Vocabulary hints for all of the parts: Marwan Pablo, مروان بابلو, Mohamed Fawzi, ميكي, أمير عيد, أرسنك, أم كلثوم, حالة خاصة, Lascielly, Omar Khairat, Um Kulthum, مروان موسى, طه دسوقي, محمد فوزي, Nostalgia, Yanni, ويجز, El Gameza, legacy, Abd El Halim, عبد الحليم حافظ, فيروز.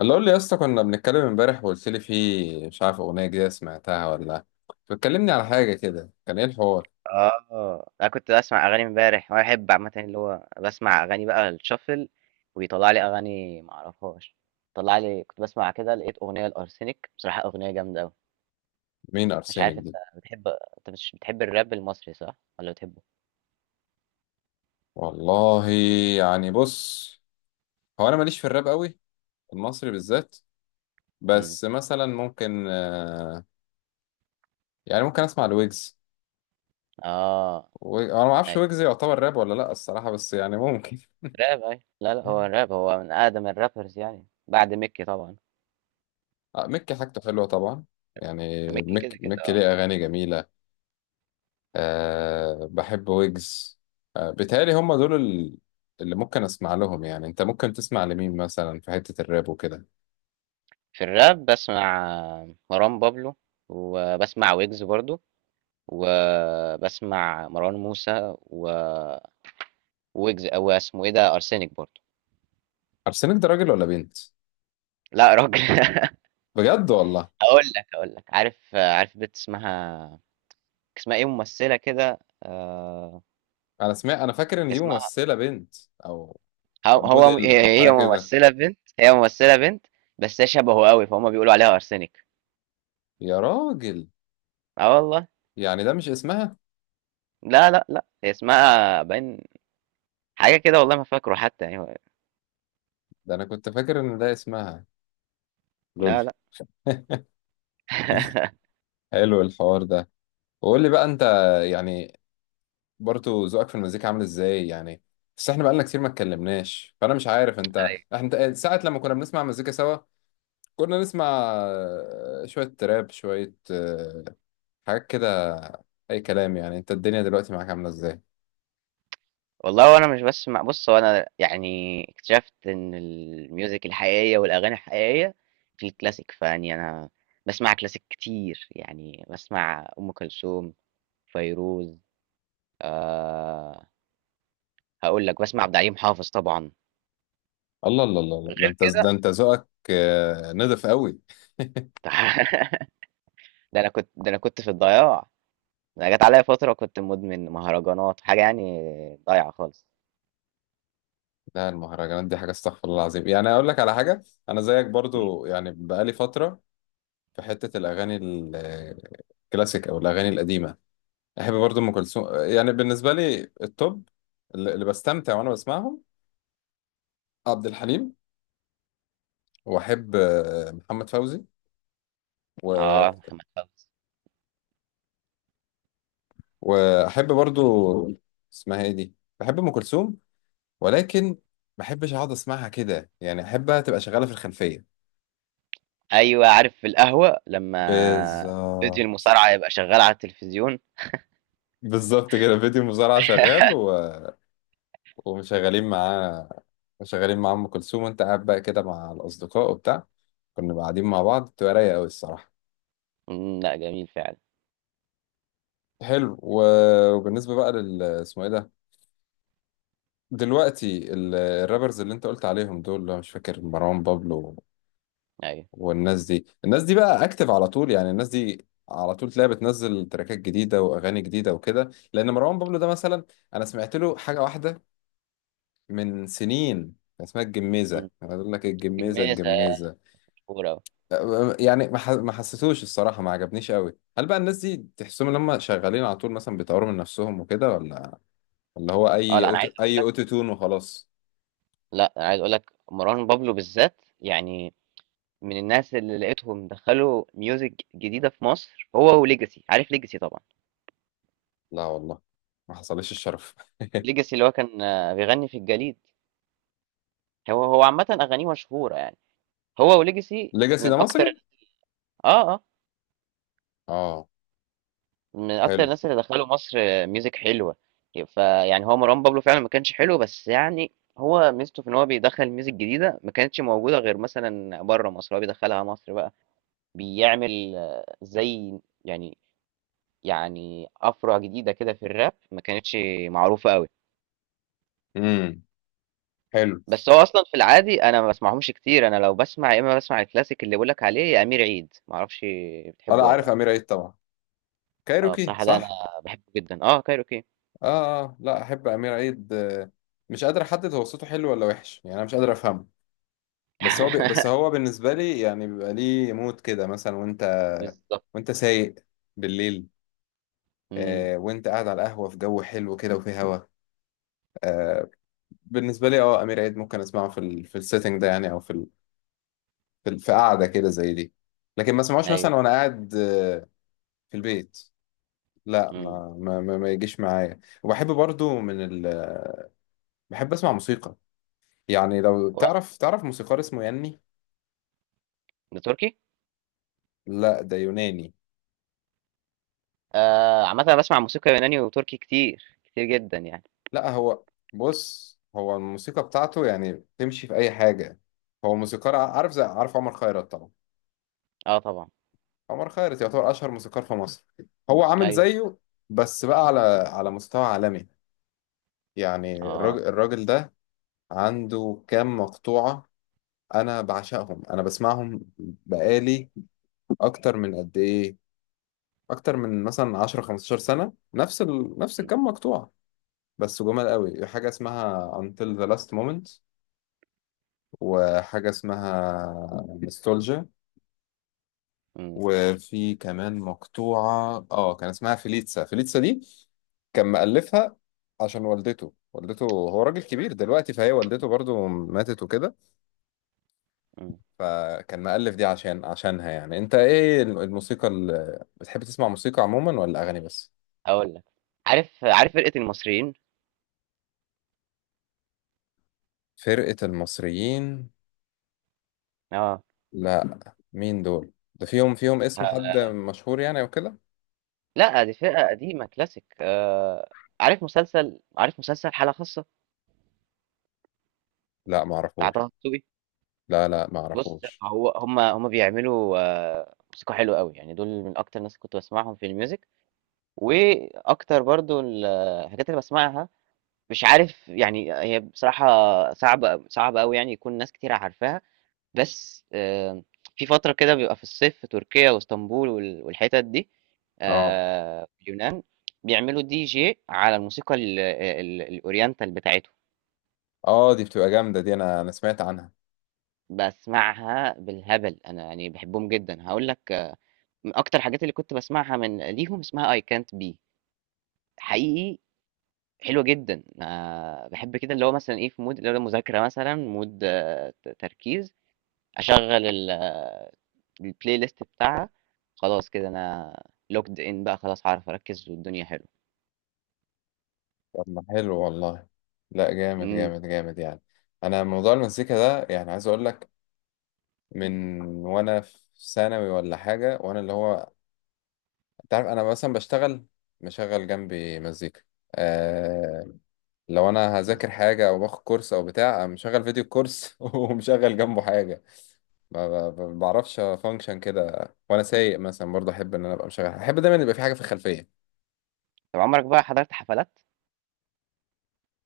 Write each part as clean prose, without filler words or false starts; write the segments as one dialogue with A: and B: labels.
A: اللي قول لي يا اسطى، كنا بنتكلم امبارح وقلت لي في، مش عارف، اغنيه جديده سمعتها ولا بتكلمني على حاجه كده، كان ايه الحوار؟
B: آه، أنا كنت باسمع أغاني امبارح، وأنا باحب عامةً اللي هو باسمع أغاني بقى الshuffle ويطلّع لي أغاني ما أعرفهاش، طلّع لي كنت باسمع كده، لقيت أغنية لأرسنِك، بصراحة أغنية جامدة أوي.
A: مين
B: مش
A: ارسينك
B: عارف،
A: دي؟
B: أنت مش بتحب الراب المصري صح والّا بتحبه؟
A: والله، يعني بص، هو انا ماليش في الراب قوي، المصري بالذات،
B: إمم.
A: بس مثلا ممكن، يعني ممكن اسمع لويجز.
B: آه.
A: انا ما اعرفش
B: أيوه.
A: ويجز يعتبر راب ولا لا الصراحه، بس يعني ممكن.
B: راب، أيوه. لا، لا، هو الراب هو من أقدم الrappers يعني بعد ميكي طبعًا.
A: مكي حاجته حلوه طبعا، يعني
B: ميكي كده، كده
A: مكي
B: آه،
A: ليه اغاني جميله. أه بحب ويجز. أه بيتهيألي هم دول اللي ممكن اسمع لهم، يعني انت ممكن تسمع لمين مثلا في حتة الراب وكده؟
B: في الراب باسمع مروان بابلو وباسمع ويجز برضه. وبسمع مروان موسى و ويجز، أو اسمه إيه ده، أرسنك برضه.
A: عارسنك ده راجل ولا بنت؟
B: لا يا راجل.
A: بجد والله.
B: هقول لك، عارف بنت اسمها إيه، ممثلة كده.
A: انا سمعت، انا فاكر ان دي
B: اسمها،
A: ممثلة بنت، او او موديل او
B: هي
A: حاجة
B: هي
A: كده.
B: ممثلة بنت. بس هي شبهه قوي، فهم بيقولوا عليها أرسنك.
A: يا راجل،
B: اه والله.
A: يعني ده مش اسمها؟
B: لا، لا، لا، هي اسمها باين حاجة كده، والله ما فاكره حتى يعني.
A: ده انا كنت فاكر ان ده اسمها. لول.
B: لا، لا.
A: حلو الحوار ده. وقول لي بقى انت، يعني، برضو ذوقك في المزيكا عامل ازاي يعني؟ بس احنا بقالنا كتير ما اتكلمناش، فانا مش عارف انت،
B: ايوه
A: احنا ساعة لما كنا بنسمع مزيكا سوا كنا نسمع شوية تراب، شوية حاجات كده، اي كلام، يعني انت الدنيا دلوقتي معاك عاملة ازاي؟
B: والله. وانا مش بس مع بص، وانا يعني اكتشفت ان الميوزك الحقيقيه والاغاني الحقيقيه في الكلاسيك، فاني انا بسمع كلاسيك كتير، يعني بسمع ام كلثوم، فيروز، آه هقول لك بسمع عبد الحليم حافظ طبعا.
A: الله الله الله الله، ده
B: غير
A: انت ده
B: كده.
A: انت ذوقك نضف قوي.
B: ده انا كنت في الضياع. ده انا جت عليا فتره كنت مدمن مهرجانات حاجه يعني، ضايعه خالص.
A: لا المهرجانات دي حاجة استغفر الله العظيم، يعني اقول لك على حاجة، انا زيك
B: مم.
A: برضو يعني، بقالي فترة في حتة الاغاني الكلاسيك او الاغاني القديمة. احب برضه ام كلثوم، يعني بالنسبه لي التوب، اللي بستمتع وانا بسمعهم، عبد الحليم، واحب محمد فوزي، و...
B: اه محمد فوزي.
A: واحب برضه، اسمها ايه دي، بحب ام كلثوم، ولكن ما بحبش اقعد اسمعها كده يعني، احبها تبقى شغاله في الخلفيه.
B: ايوه عارف، في القهوه لما فيديو
A: بالظبط.
B: المصارعه يبقى شغال على التلفزيون.
A: بالظبط كده، فيديو مزارع شغال و... ومشغلين معاه، مشغلين مع ام كلثوم، وانت قاعد بقى كده مع الاصدقاء وبتاع، كنا قاعدين مع بعض، بتبقى رايقه قوي الصراحه.
B: لأ جميل فعلًا.
A: حلو و... وبالنسبة بقى لل، اسمه ايه ده، دلوقتي الرابرز اللي انت قلت عليهم دول، اللي هو مش فاكر، مروان بابلو
B: أيوه.
A: والناس دي الناس دي بقى اكتف على طول يعني، الناس دي على طول تلاقيها بتنزل تراكات جديدة واغاني جديدة وكده، لان مروان بابلو ده مثلا انا سمعت له حاجة واحدة من سنين، كان اسمها الجميزة،
B: إمم،
A: انا اقول لك الجميزة
B: جمّيزة هي
A: الجميزة،
B: الكورة.
A: يعني ما حسيتوش الصراحة، ما عجبنيش قوي. هل بقى الناس دي تحسهم ان هم شغالين على طول مثلا، بيطوروا من نفسهم وكده، ولا اللي هو
B: آه،
A: اي
B: لأ أنا
A: أوتو...
B: عايز أقول
A: اي
B: لك
A: اوتو تون وخلاص؟
B: لأ أنا عايز أقول لك مروان بابلو بالذات، يعني من الناس اللي لقيتهم دخّلوا music جديدة في مصر، هو وlegacy، عارف legacy طبعًا؟
A: لا والله ما حصلش الشرف.
B: legacy اللي هو كان بيغني في الجليد. هو عامةً أغانيه مشهورة يعني، هو وlegacy
A: ليجاسي ده
B: من
A: مصري؟
B: أكتر آه، آه.
A: اه
B: من اكتر
A: حلو.
B: الناس اللي دخلوا مصر ميوزك حلوه. فيعني هو مروان بابلو فعلا ما كانش حلو، بس يعني هو ميزته في ان هو بيدخل ميوزك جديده ما كانتش موجوده غير مثلا بره مصر، هو بيدخلها مصر بقى، بيعمل زي، يعني يعني افرع جديده كده في الراب ما كانتش معروفه قوي.
A: امم حلو.
B: بس هو اصلا في العادي انا ما بسمعهمش كتير، انا لو بسمع يا اما بسمع الكلاسيك اللي بقولك عليه، يا امير عيد ما اعرفش
A: اه لا
B: بتحبه ولا
A: عارف
B: لا.
A: امير عيد طبعا،
B: اه
A: كايروكي
B: بصراحه ده انا
A: صح؟
B: بحبه جدا، اه كايروكي.
A: اه اه لا احب امير عيد، مش قادر احدد هو صوته حلو ولا وحش يعني، انا مش قادر افهمه. بس هو ب... بس هو بالنسبه لي يعني بيبقى ليه مود كده مثلا، وانت
B: بالظبط.
A: وانت سايق بالليل،
B: امم.
A: آه، وانت قاعد على القهوه في جو حلو كده، وفي هوا، آه. بالنسبه لي اه امير عيد ممكن اسمعه في السيتنج ده يعني، او في قعده كده زي دي، لكن ما اسمعوش
B: ايوه.
A: مثلا وانا قاعد في البيت. لا
B: امم.
A: ما يجيش معايا، وبحب برضو بحب اسمع موسيقى، يعني لو تعرف موسيقار اسمه ياني.
B: ده تركي.
A: لا ده يوناني.
B: آه، عامة انا بسمع موسيقى يوناني وتركي كتير كتير جدا يعني.
A: لا هو بص، هو الموسيقى بتاعته يعني تمشي في اي حاجه، هو موسيقار عارف عمر خيرت طبعا.
B: اه طبعا.
A: عمر خيرت يعتبر اشهر موسيقار في مصر، هو عامل
B: ايوه.
A: زيه، بس بقى على مستوى عالمي يعني، الراجل
B: اه.
A: الراجل ده عنده كام مقطوعة، انا بعشقهم، انا بسمعهم بقالي، اكتر من قد ايه اكتر من مثلا 10 15 سنه، نفس الكم مقطوعه، بس جمال قوي، حاجه اسمها Until the Last Moment، وحاجه اسمها Nostalgia،
B: امم.
A: وفي كمان مقطوعه اه كان اسمها فيليتسا. فيليتسا دي كان مؤلفها عشان والدته. والدته، هو راجل كبير دلوقتي، فهي والدته برضو ماتت وكده،
B: امم.
A: فكان مألف دي عشانها يعني. انت ايه الموسيقى اللي بتحب تسمع، موسيقى عموما ولا اغاني بس؟
B: اقول لك، عارف فرقة المصريين.
A: فرقة المصريين؟
B: اه.
A: لا، مين دول؟ ده فيهم اسم حد
B: ه-
A: مشهور يعني او كده؟
B: لا، دي فرقة قديمة كلاسيك. عارف مسلسل حالة خاصة
A: لا
B: بتاع
A: معرفوش.
B: طه دسوقي.
A: لا، لا،
B: بص،
A: معرفوش.
B: هو هم بيعملوا موسيقى حلوة قوي يعني، دول من اكتر الناس اللي كنت بسمعهم في الميوزك. واكتر برضو الحاجات اللي بسمعها، مش عارف يعني هي بصراحة صعبة صعبة أوي يعني، يكون ناس كتير عارفاها. بس في فترة كده بيبقى في الصيف في تركيا واسطنبول والحتت دي،
A: اه.
B: في اليونان، بيعملوا دي جي على الموسيقى الأورينتال بتاعتهم.
A: اه دي بتبقى جامدة دي، انا سمعت عنها.
B: بسمعها بالهبل أنا يعني، بحبهم جدا. هقول لك، من أكتر الحاجات اللي كنت بسمعها من ليهم اسمها I can't be حقيقي، حلوة جدا. بحب كده اللي هو مثلا إيه في مود اللي هو مذاكرة مثلا، مود، تركيز، اشغل البلاي ليست بتاعها، خلاص كده انا لوكد ان بقى، خلاص هعرف اركز والدنيا حلوه.
A: طب ما حلو والله. لا جامد
B: امم.
A: جامد جامد يعني. انا موضوع المزيكا ده يعني عايز اقول لك، من وانا في ثانوي ولا حاجة، وانا اللي هو انت عارف، انا مثلا بشتغل مشغل جنبي مزيكا، آه لو انا هذاكر حاجه او باخد كورس او بتاع، أنا مشغل فيديو كورس، ومشغل جنبه حاجه. ما بعرفش فانكشن كده، وانا سايق مثلا برضه احب ان انا ابقى مشغل، احب دايما يبقى في حاجه في الخلفيه.
B: طب عمرك بقى حضرت حفلات؟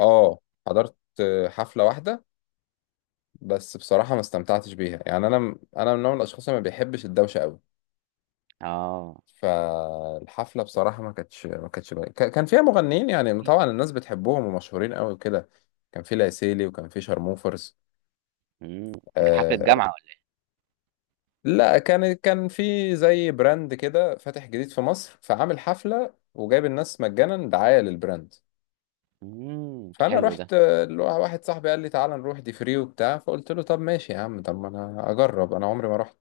A: اه حضرت حفله واحده، بس بصراحه ما استمتعتش بيها يعني، انا من نوع من الاشخاص اللي ما بيحبش الدوشه قوي.
B: اه.
A: فالحفله بصراحه، ما كانتش ما كانتش ك- كان فيها مغنيين يعني طبعا الناس بتحبهم ومشهورين قوي وكده، كان في لاسيلي وكان في شارموفرز،
B: امم. كانت حفله
A: آه.
B: جامعه ولا؟
A: لا كان في زي براند كده فاتح جديد في مصر، فعامل حفله وجايب الناس مجانا دعايه للبراند، فانا
B: حلو ده.
A: رحت، واحد صاحبي قال لي تعالى نروح، دي فري وبتاع، فقلت له طب ماشي يا عم، طب ما انا اجرب، انا عمري ما رحت.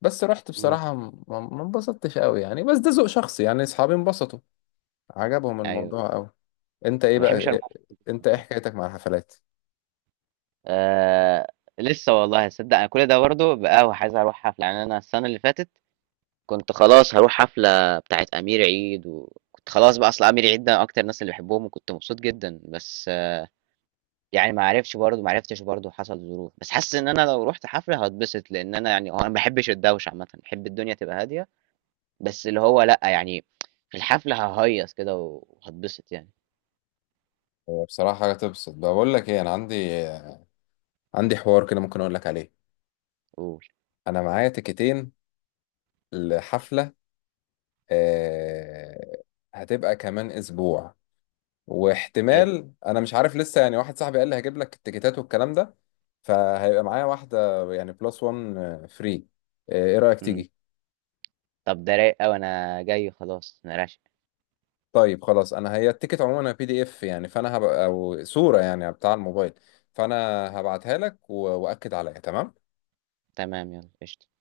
A: بس رحت
B: امم.
A: بصراحه ما انبسطتش قوي يعني، بس ده ذوق شخصي يعني، اصحابي انبسطوا، عجبهم
B: ايوه.
A: الموضوع قوي. انت ايه
B: ما
A: بقى،
B: بحبش المفرط.
A: انت ايه
B: برضه.
A: حكايتك مع الحفلات؟
B: آه. لسه والله صدق، انا كل ده برضه بقى، وعايز اروح حفله يعني. انا السنه اللي فاتت كنت خلاص هروح حفله بتاعت امير عيد، وكنت خلاص بقى، اصل امير عيد ده اكتر الناس اللي بحبهم، وكنت مبسوط جدا، بس يعني ما عرفتش برضه، حصل ظروف. بس حاسس ان انا لو رحت حفله هتبسط، لان انا يعني هو انا ما بحبش الدوشه عامه، بحب الدنيا تبقى هاديه، بس اللي هو لا يعني في الحفله ههيص كده وهتبسط يعني.
A: هي بصراحة حاجة تبسط، بقول لك ايه، انا عندي حوار كده ممكن اقول لك عليه.
B: قول.
A: انا معايا تيكتين لحفلة، آه، هتبقى كمان اسبوع،
B: حلو.
A: واحتمال، انا مش عارف لسه يعني، واحد صاحبي قال لي هجيب لك التيكتات والكلام ده، فهيبقى معايا واحدة يعني، بلس وان فري، ايه رأيك
B: مم.
A: تيجي؟
B: طب ده رايق قوي، انا جاي خلاص، انا راشق.
A: طيب خلاص، انا هي التيكت عموما بي دي اف يعني، فانا هبقى او صورة يعني، بتاع الموبايل، فانا هبعتها لك واكد عليها، تمام.
B: تمام يلا قشطة.